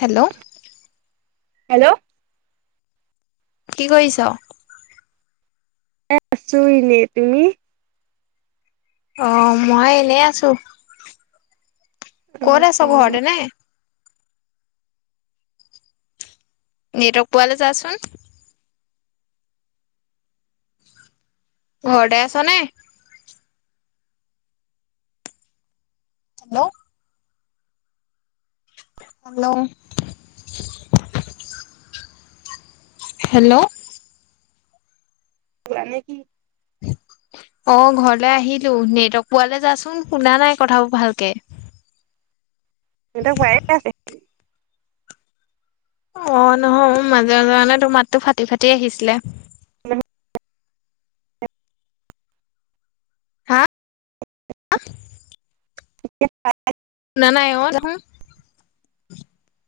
Hello hello কি কৰিছ এ আছোঁ এনে তুমি অঁ মই এনেই আছো কত আছ' ঘৰতে নে নেটৱৰ্ক পোৱালে যাচোন ঘৰতে আছ নে হেল্ল' হেল্ল' হেল্ল' শুলা নে কি অঁ ঘৰলে আহিলো নেটৱৰ্ক পোৱালৈ যাচোন শুনা নাই কথাবোৰ ভালকে [unintelligible] অঁ নহয় মোৰ মাজে মাজে মানে তোৰ মাতটো ফাটি ফাটি আহিছিলে হা [inaudible] শুনা নাই অ যাচোন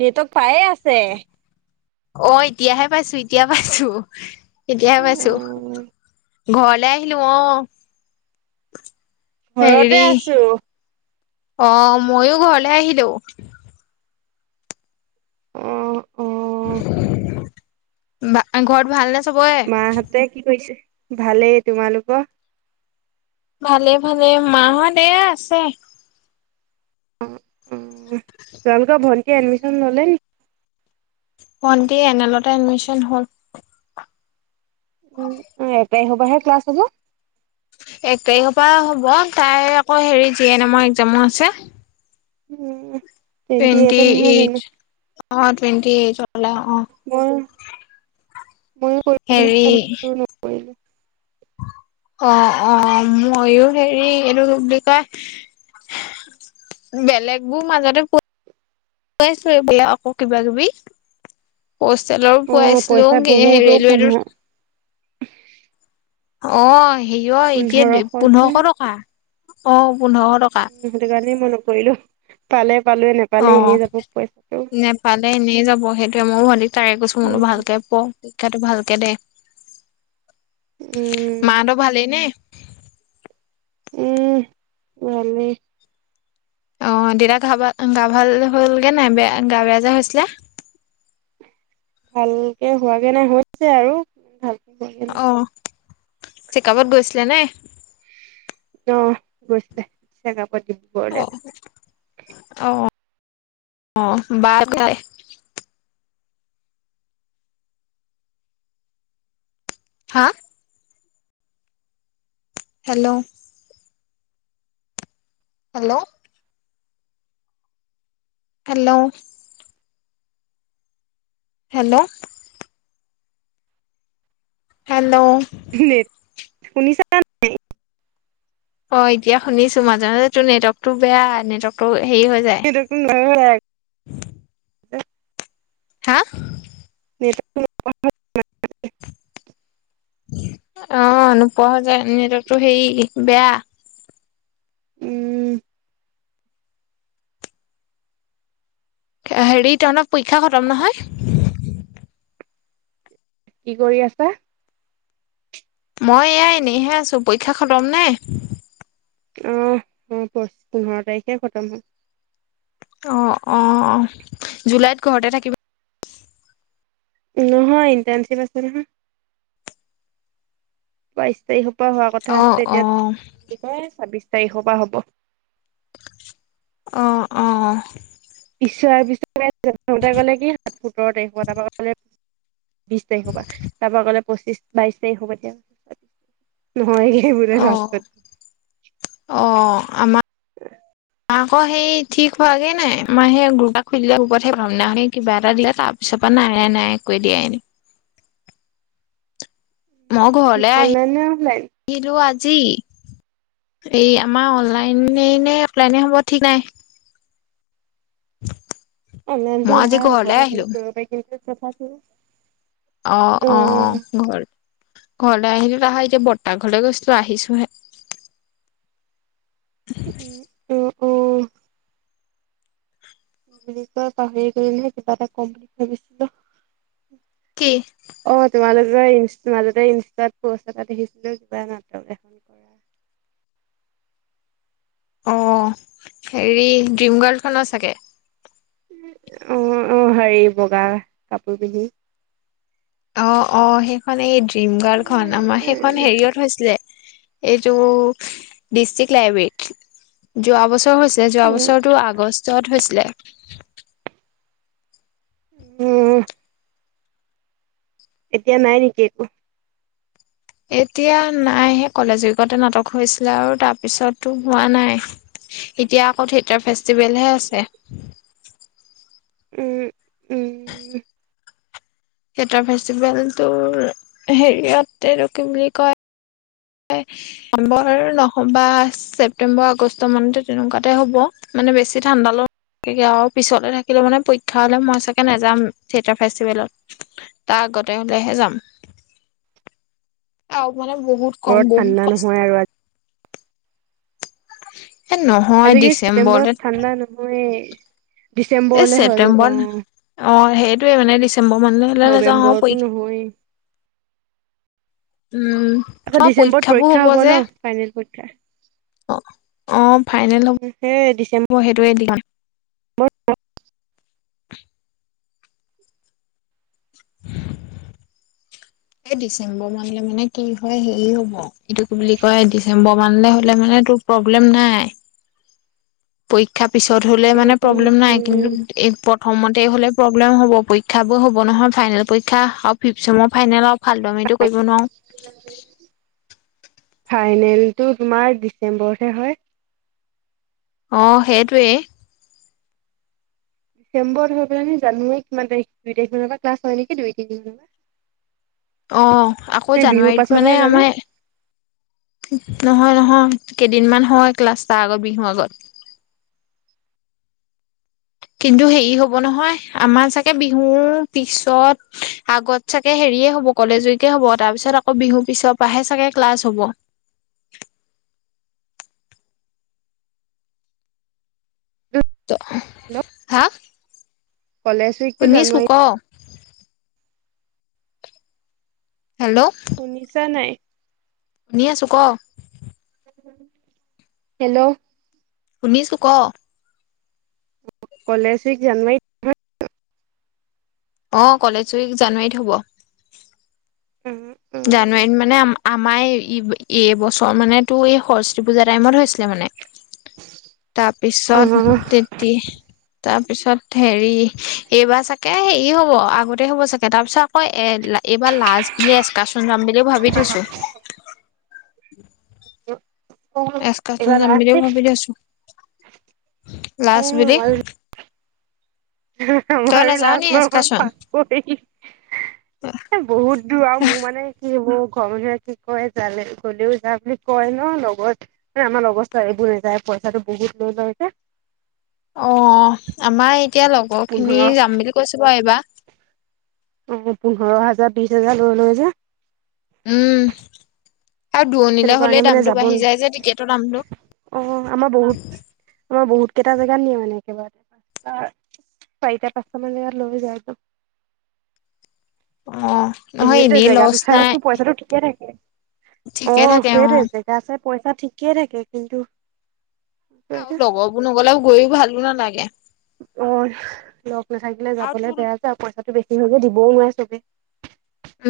নেটৱৰ্ক পায়ে আছে। অঁ এতিয়াহে পাইছো এতিয়া পাইছো এতিয়াহে পাইছো ঘৰলে আহিলো অঁ ঘৰতে আছো অঁ ময়ো ঘৰলে আহিলো অঁ অঁ বা ঘৰত ভাল নে মাহঁতে কি কৰিছে ভালেই তোমালোকৰ ভালে ভালে মাহঁত এয়া আছে অঁ তোমালোকৰ ভন এয়া এডমিশন ললে ভণ্টি এনেলতে এডমিশন হল উম এক তাৰিখৰ পৰা হে হ'বহে ক্লাছ হব এক তাৰিখৰ পৰা হ'ব তাই আকৌ হেৰি জি এন এমৰ এক্জামো আছে উম টুৱেণ্টি এইটত নহয় এইট জানো অঁ টুৱেণ্টি এইট হবলা অঁ মই [unintelligible] অঁ অঁ ময়ো হেৰি এইটো বুলি কয় বেলেগো মাজতে প আকৌ কিবা কিবি হোষ্টেলৰ অ', পইচা পুৱাইছিলোংগে বহুত অ' ৰেলৱেটো পোন্ধৰ অ হেয় এতিয়া পোন্ধৰশ পোন্ধৰশ টকা অ পোন্ধৰশ টকা উম সেটো কাৰণে মই নকৰিলো পালে পালোৱে অ নেপালে এনেই যাব পইচাটো নেপালে এনেই যাব সেইটোয়ে মই ভনটিক তাৰে কৈছো বোলো উম ভালকে প পৰিক্ষাটো ভালকে দেেই উম মা তৰ ভালেই নে [unintelligible] উম ভালে অ দেতা ঘা ভাল গা ভাল হ'লগে নাই বেয়া গা বেয়া যে হৈছিলে ভালকে হোৱাগে নাই হৈছে আৰু ভাল হোৱাগৈ নাই অ চেকআপত গৈছিলে নে অ গৈছিলে চেকআপ এ বাৰ ডিব্ৰুগড়লে গছে অহ বাৰ কাই হা hello hello hello hello hello শুনিছানে নাই অ এতিয়া শুনিছো মাজে মাজে তোৰ নেটৱৰ্কটো বেয়া নেটৱৰ্কটো হেৰি হৈ যায় সম ন [unintelligible] হা ন [unintelligible] অ নোপোৱা হৈ যায় নেটৱৰ্কটো হেৰি বেয়া উম হেৰি তহতৰ পৰীক্ষা খতম নহয় কি কৰি আছা মই এইয়া এনেইহে আছো পৰীক্ষা খতম নে অহ পাচ পোন্ধৰ তাৰিখে খতম হল অ অ অ জুলাইত ঘৰতে থাকিব নহয় ইণ্টাৰণশ্বিপ আছে নহয় বাইশ তাৰিখ হোৱা কথা অ আছিলে অ এতিয়া কি বুলি কয় চাব্বিশ তাৰিখৰ পৰা হ'ব অহ অহ চাৰে প্ৰথমতে কলে কি সাত সোতৰ তাৰিখ হব তাৰপৰা কলে বিশ তাৰিখৰ পৰা তাৰপৰা কলে পঁচিশ বাইশ তাৰিখ পৰা এতিয়া নহয়ে স বৰে ৰা অ [unintelligible] আমাৰ উ মা আকৌ সেই ঠিক হোৱাগে নাই মা সেেই গৰুটা খুলিলে গোপৰত সেই ভামনােই কিবা এটা দিলে তাৰ পিছৰ পৰা নাই নাই নাই একোৱ দিয়া এনে [unintelligible] মই ঘৰলে আহি অনলাইন নে অফলাইন আহিলো আজি জি এই আমাৰ অনলাইনে নে প্লাইনি সমব ঠিক নাই [unintelligible] [inaudible] অ মই মে আজি ভাল ঘৰলে ঘতে আহিলো হেৰি কৰিব পাৰি কিন্তু [unintelligible] কথাটো অ অ ঘৰ ঘৰলৈ আহিলো আহা এতিয়া বতাহ ঘৰলৈ গৈছো আহিছোহে উম উম অ' বুলি কয় পাহৰি গলেহে কিবা এটা কম বুলি ভাবিছিলো কি অ তোমালো মাজতে ইনষ্টাত পষ্ট এটা দেখিছিলো কিবা নাটক এখন কৰা অ হেৰি ড্ৰিম গাৰ্ল্ড খনৰ চাগে আহ আহ হেৰি বগা কাপোৰ পিন্ধি অ অ সেইখন এই ডিম গাৰ্ডখন আমাৰ সেইখন হেৰিয়ত হৈছিলে এইটো ডিষ্ট্ৰিক্ লাইব্ৰেৰী যৱ [unintelligible] ৰ হৈছে যোৱা উম বছৰটো আগষ্ট য'ত হৈছিলে উ এতিয়া নাই নেকি একো এতিয়া নাই সে কলেজ উগতে নাটক হৈছিলে আৰু তাৰ পিছতো হোৱা নাই এতিয়া আকৌ থিয়েটাৰ ফেষ্টিভেলহে আছে [unintelligible] উম উম সেতাৰ ফেষ্টিভেল তোৰ হেৰিয়তে কি বুলি কয় নৱেম্বৰ নহ্ব ছেপটেম্বৰ আগষ্ট মানতে তেনেকুৱাতে হ'ব মানে বেছি ঠাণ্ডাল আৰু পিছলে থাকিলে মানে পৰীক্ষা হলে মই চাগে নেযাম থিয়েটাৰ ফেষ্টিভেলত তাৰ আগতে হলেহে যাম [unintelligible] অ মানে বহুত কম বৰত বহুত ঠাণ্ডা কষ্ট নহয় আৰু [inaudible] আজিকি ডিচেম্বৰত ছেপ্তেম্বৰত ঠাণ্ডা নহয় [inaudible] এই ডিচেম্বৰলে হৈ গাব অ ছেপ্তেম্বৰত [unintelligible] অ সেইটোয়ে মানে দিছো চমভ মান হ'লে নেযাও প নৱেম্বৰতো নহয়। [unintelligible] উম আকৌ তোমাৰ ডিচেম্বৰত পৰীক্ষাবোৰ পৰীক্ষা হব ন যে ফাইনেল পৰীক্ষা। অ অ ফাইনেল সেই ডিচেম্বৰ হ'ব' সেইটোৱে দি কাম [unintelligible] [inaudible] [unintelligible] [inaudible] এই ডিচেম্বৰ মানলে মানে কি হয় হেৰি হব এইটো কি বুলি কয় ডিচেম্বৰ মানলে হলে মানে তোৰ প্ৰব্লেম নাই। পৰীক্ষা পিছত হ'লে উম মানে প্ৰব্লেম নাই কিন্তু উম এই প্ৰথমত তে হ'লে প্ৰব্লেম হ'ব, পৰীক্ষাবোৰ হ'ব নহয় ফাইনেল পৰীক্ষা আৰু ফিফ্থ চছেমৰ ফাইনেল হব। ফালটোৱামিটো কৰিব নোৱাৰো। ফাইনেলটো তোমাৰ ডিচেম্বৰতহে হয়। অ সেইটোৱেই। ডিচেম্বৰত হৈ পেলাইনি জানুৱাৰীত কিমান তাৰিখ দুই তাৰিখ মানৰ পৰা ক্লাছ হয় নিকি দুই তিনিদিন অ আকৌ জানুৱাৰীত মানে হয় জানো আমাৰ নহয় নহয় কেইদিনমান হয় ক্লাছ তাৰ আগত বিহুৰ আগত। কিন্তু হেৰি হব নহয় আমাৰ চাগে বিহুৰ পিছত আগত চাগে হেৰিয়ে হব কলেজ উইকে হব তাৰ পিছত আকৌ বিহুৰ পিছৰ পাহে চাগে ক্লাছ হব। হেল্ল' [unintelligible] হা? কলেজ উইকটো শুনিছো ক জানুৱাৰী হেল্ল' শুনিছা নাই? শুনি আছো ক। হেল্ল' শুনিছো ক। কলেজ উইক জানুৱাৰীত হয় জানো? অ কলেজ উইক জানুৱাৰীত হ'ব। জানুৱাৰীত মানে আমাৰ এই ইব এই বছৰ মানে তোৰ এই সৰস্বতী পূজাৰ টাইমত হৈছিলে মানে। অ তাৰপিছত তেতি তাৰপিছত হেৰি এইবাৰ চাগে হেৰি হ'ব আগতে হ'ব চাগে তাৰপিছত আকৌ এ এইবাৰ লাজখিনি এস্কাচন যাম বুলিও ভাবি থৈছো। অ অ এস্কাচন এইবাৰ যাম লাষ্ট বুলিও দেই, ভাবি থৈছো । এ লাষ্ট বুলি আমাৰো তই আমাৰো নাযাও নি লাজ এস্কাচন নহয় [unintelligible] এ বহুত দূৰ আৰু মোৰ মানে কি হ'ব ঘৰ মানুহে কি কয় যালে গলেও যা বুলি কয় ন লগত আমাৰ লগৰ ছোৱালীবোৰ নেযায় পইচাটো বহুত লৈ লয় যে। অ আমাৰ এতিয়া লগৰখিনি পোন্ধৰ যাম বুলি কৈছে বাৰু এইবা। উম পোন্ধৰ হাজাৰ বিশ হাজাৰ লৈ লয় যে। উম', আৰু দূৰণিলে সেইটো হলে কাৰণে মানে দামটো যাব বাঢ়ি যায় যে নোৱাৰো টিকেটৰ দামটো অহ ', আমাৰ বহুত আমাৰ বহুত। কেইটা জেগাত নিয়ে মানে একেবাৰটে? চাৰিটা পাঁচটা মান জেগাত লৈ যায় ন। অ নহয় সেইটোৱে এনেই জেগাটো লছ নাই চাইটো পইচাটো ঠিকে থাকে। ঠিকে অহ ', থাকে অ সেইটোৱে জেগা চব। পইচা ঠিকেই থাকে কিন্তু। আৰু লগৰবোৰ নগলেও গৈও ভালো নালাগে। অহ ', লগ নাথাকিলে আৰু যাবলে তোৰ বেয়া পাওঁ মই। কটো বেছি হৈগে দিবও নোৱাৰে চবে।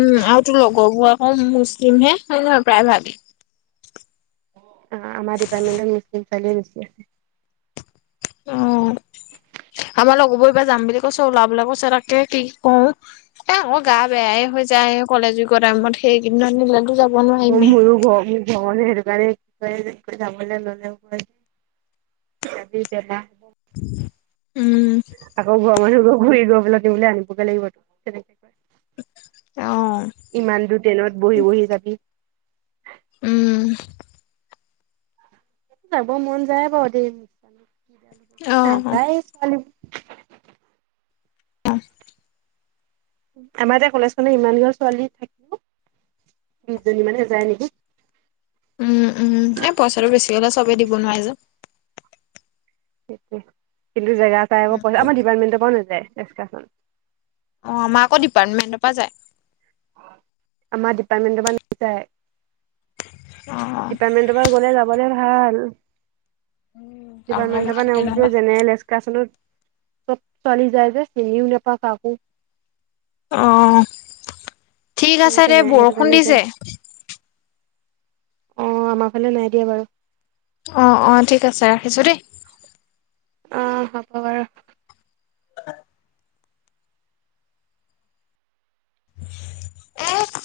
উম', আৰুতো লগৰবোৰ আকৌ মুছলিমহে হয়, নহয় প্ৰায় ভাবি অহ ', আমাৰ ডিপাৰটমট মুছলিম ছোৱালী আহিছে। অহ ', আমাৰ লগৰবোৰব যাম বুলি কৈছে ওলাব বোলে কৈছে তাকে কি কওঁ এ আকৌ গা বেয়াই হৈ যায় কলেজ যুৰ টাইমত সেইকেই কিদিনমান ম মোৰ ঘ ধ সেইটো কাৰানে [unintelligible] যাব ল ল আ তে [unintelligible] বহ উম আকৌ বেমাৰ হব। গুৰি গবলৈ দেও ল আ ব লাগ [unintelligible] অ ইমান দূৰ ট্ৰেইনত বহি- বহি যাবি। উম', যাব মন যায় বাৰু দেই নিছ। অ নাযায় ছোৱালী অহ ', আমাৰ এয়া কলেজ খনে ইমান ঘৰ ছোৱালী থাকিব বিশ জনী মানে যায় নেকি। উম', - উম', এই পইচাটো বেছি হলে চবেই দিব নোৱাৰি যে। স [unintelligible] জো চাই আ পইচ আমাৰ দীপৰৰ্মেণ্ট পৰা নযায়। তেছ কথা অহ ', আমাৰ আকৌ ডিপাৰ্টমেণ্টৰ পৰা যায়। আমাৰ ডিপাৰ্টমেণ্টৰ পৰা নাযায়। অ ডিপাৰ্টমেন্টৰ পৰা গ'লে যাবলে ভাল। অহ আমাৰ ভাগ ', তেনেকুৱা ডিাৰটেণ্টৰত। চব চলি যায় যে চিও নপা কাকো। অহ ', ঠিক আছে তেনেকে দে যায় বৰষুণ দিছে। অহ, আমাৰ ফালে নাই দিয়া বাৰু। অ-অ ঠিক আছে ৰাখিছোঁ দেই। অ হ'ব বাৰু। [inaudible] আহ [unintelligible]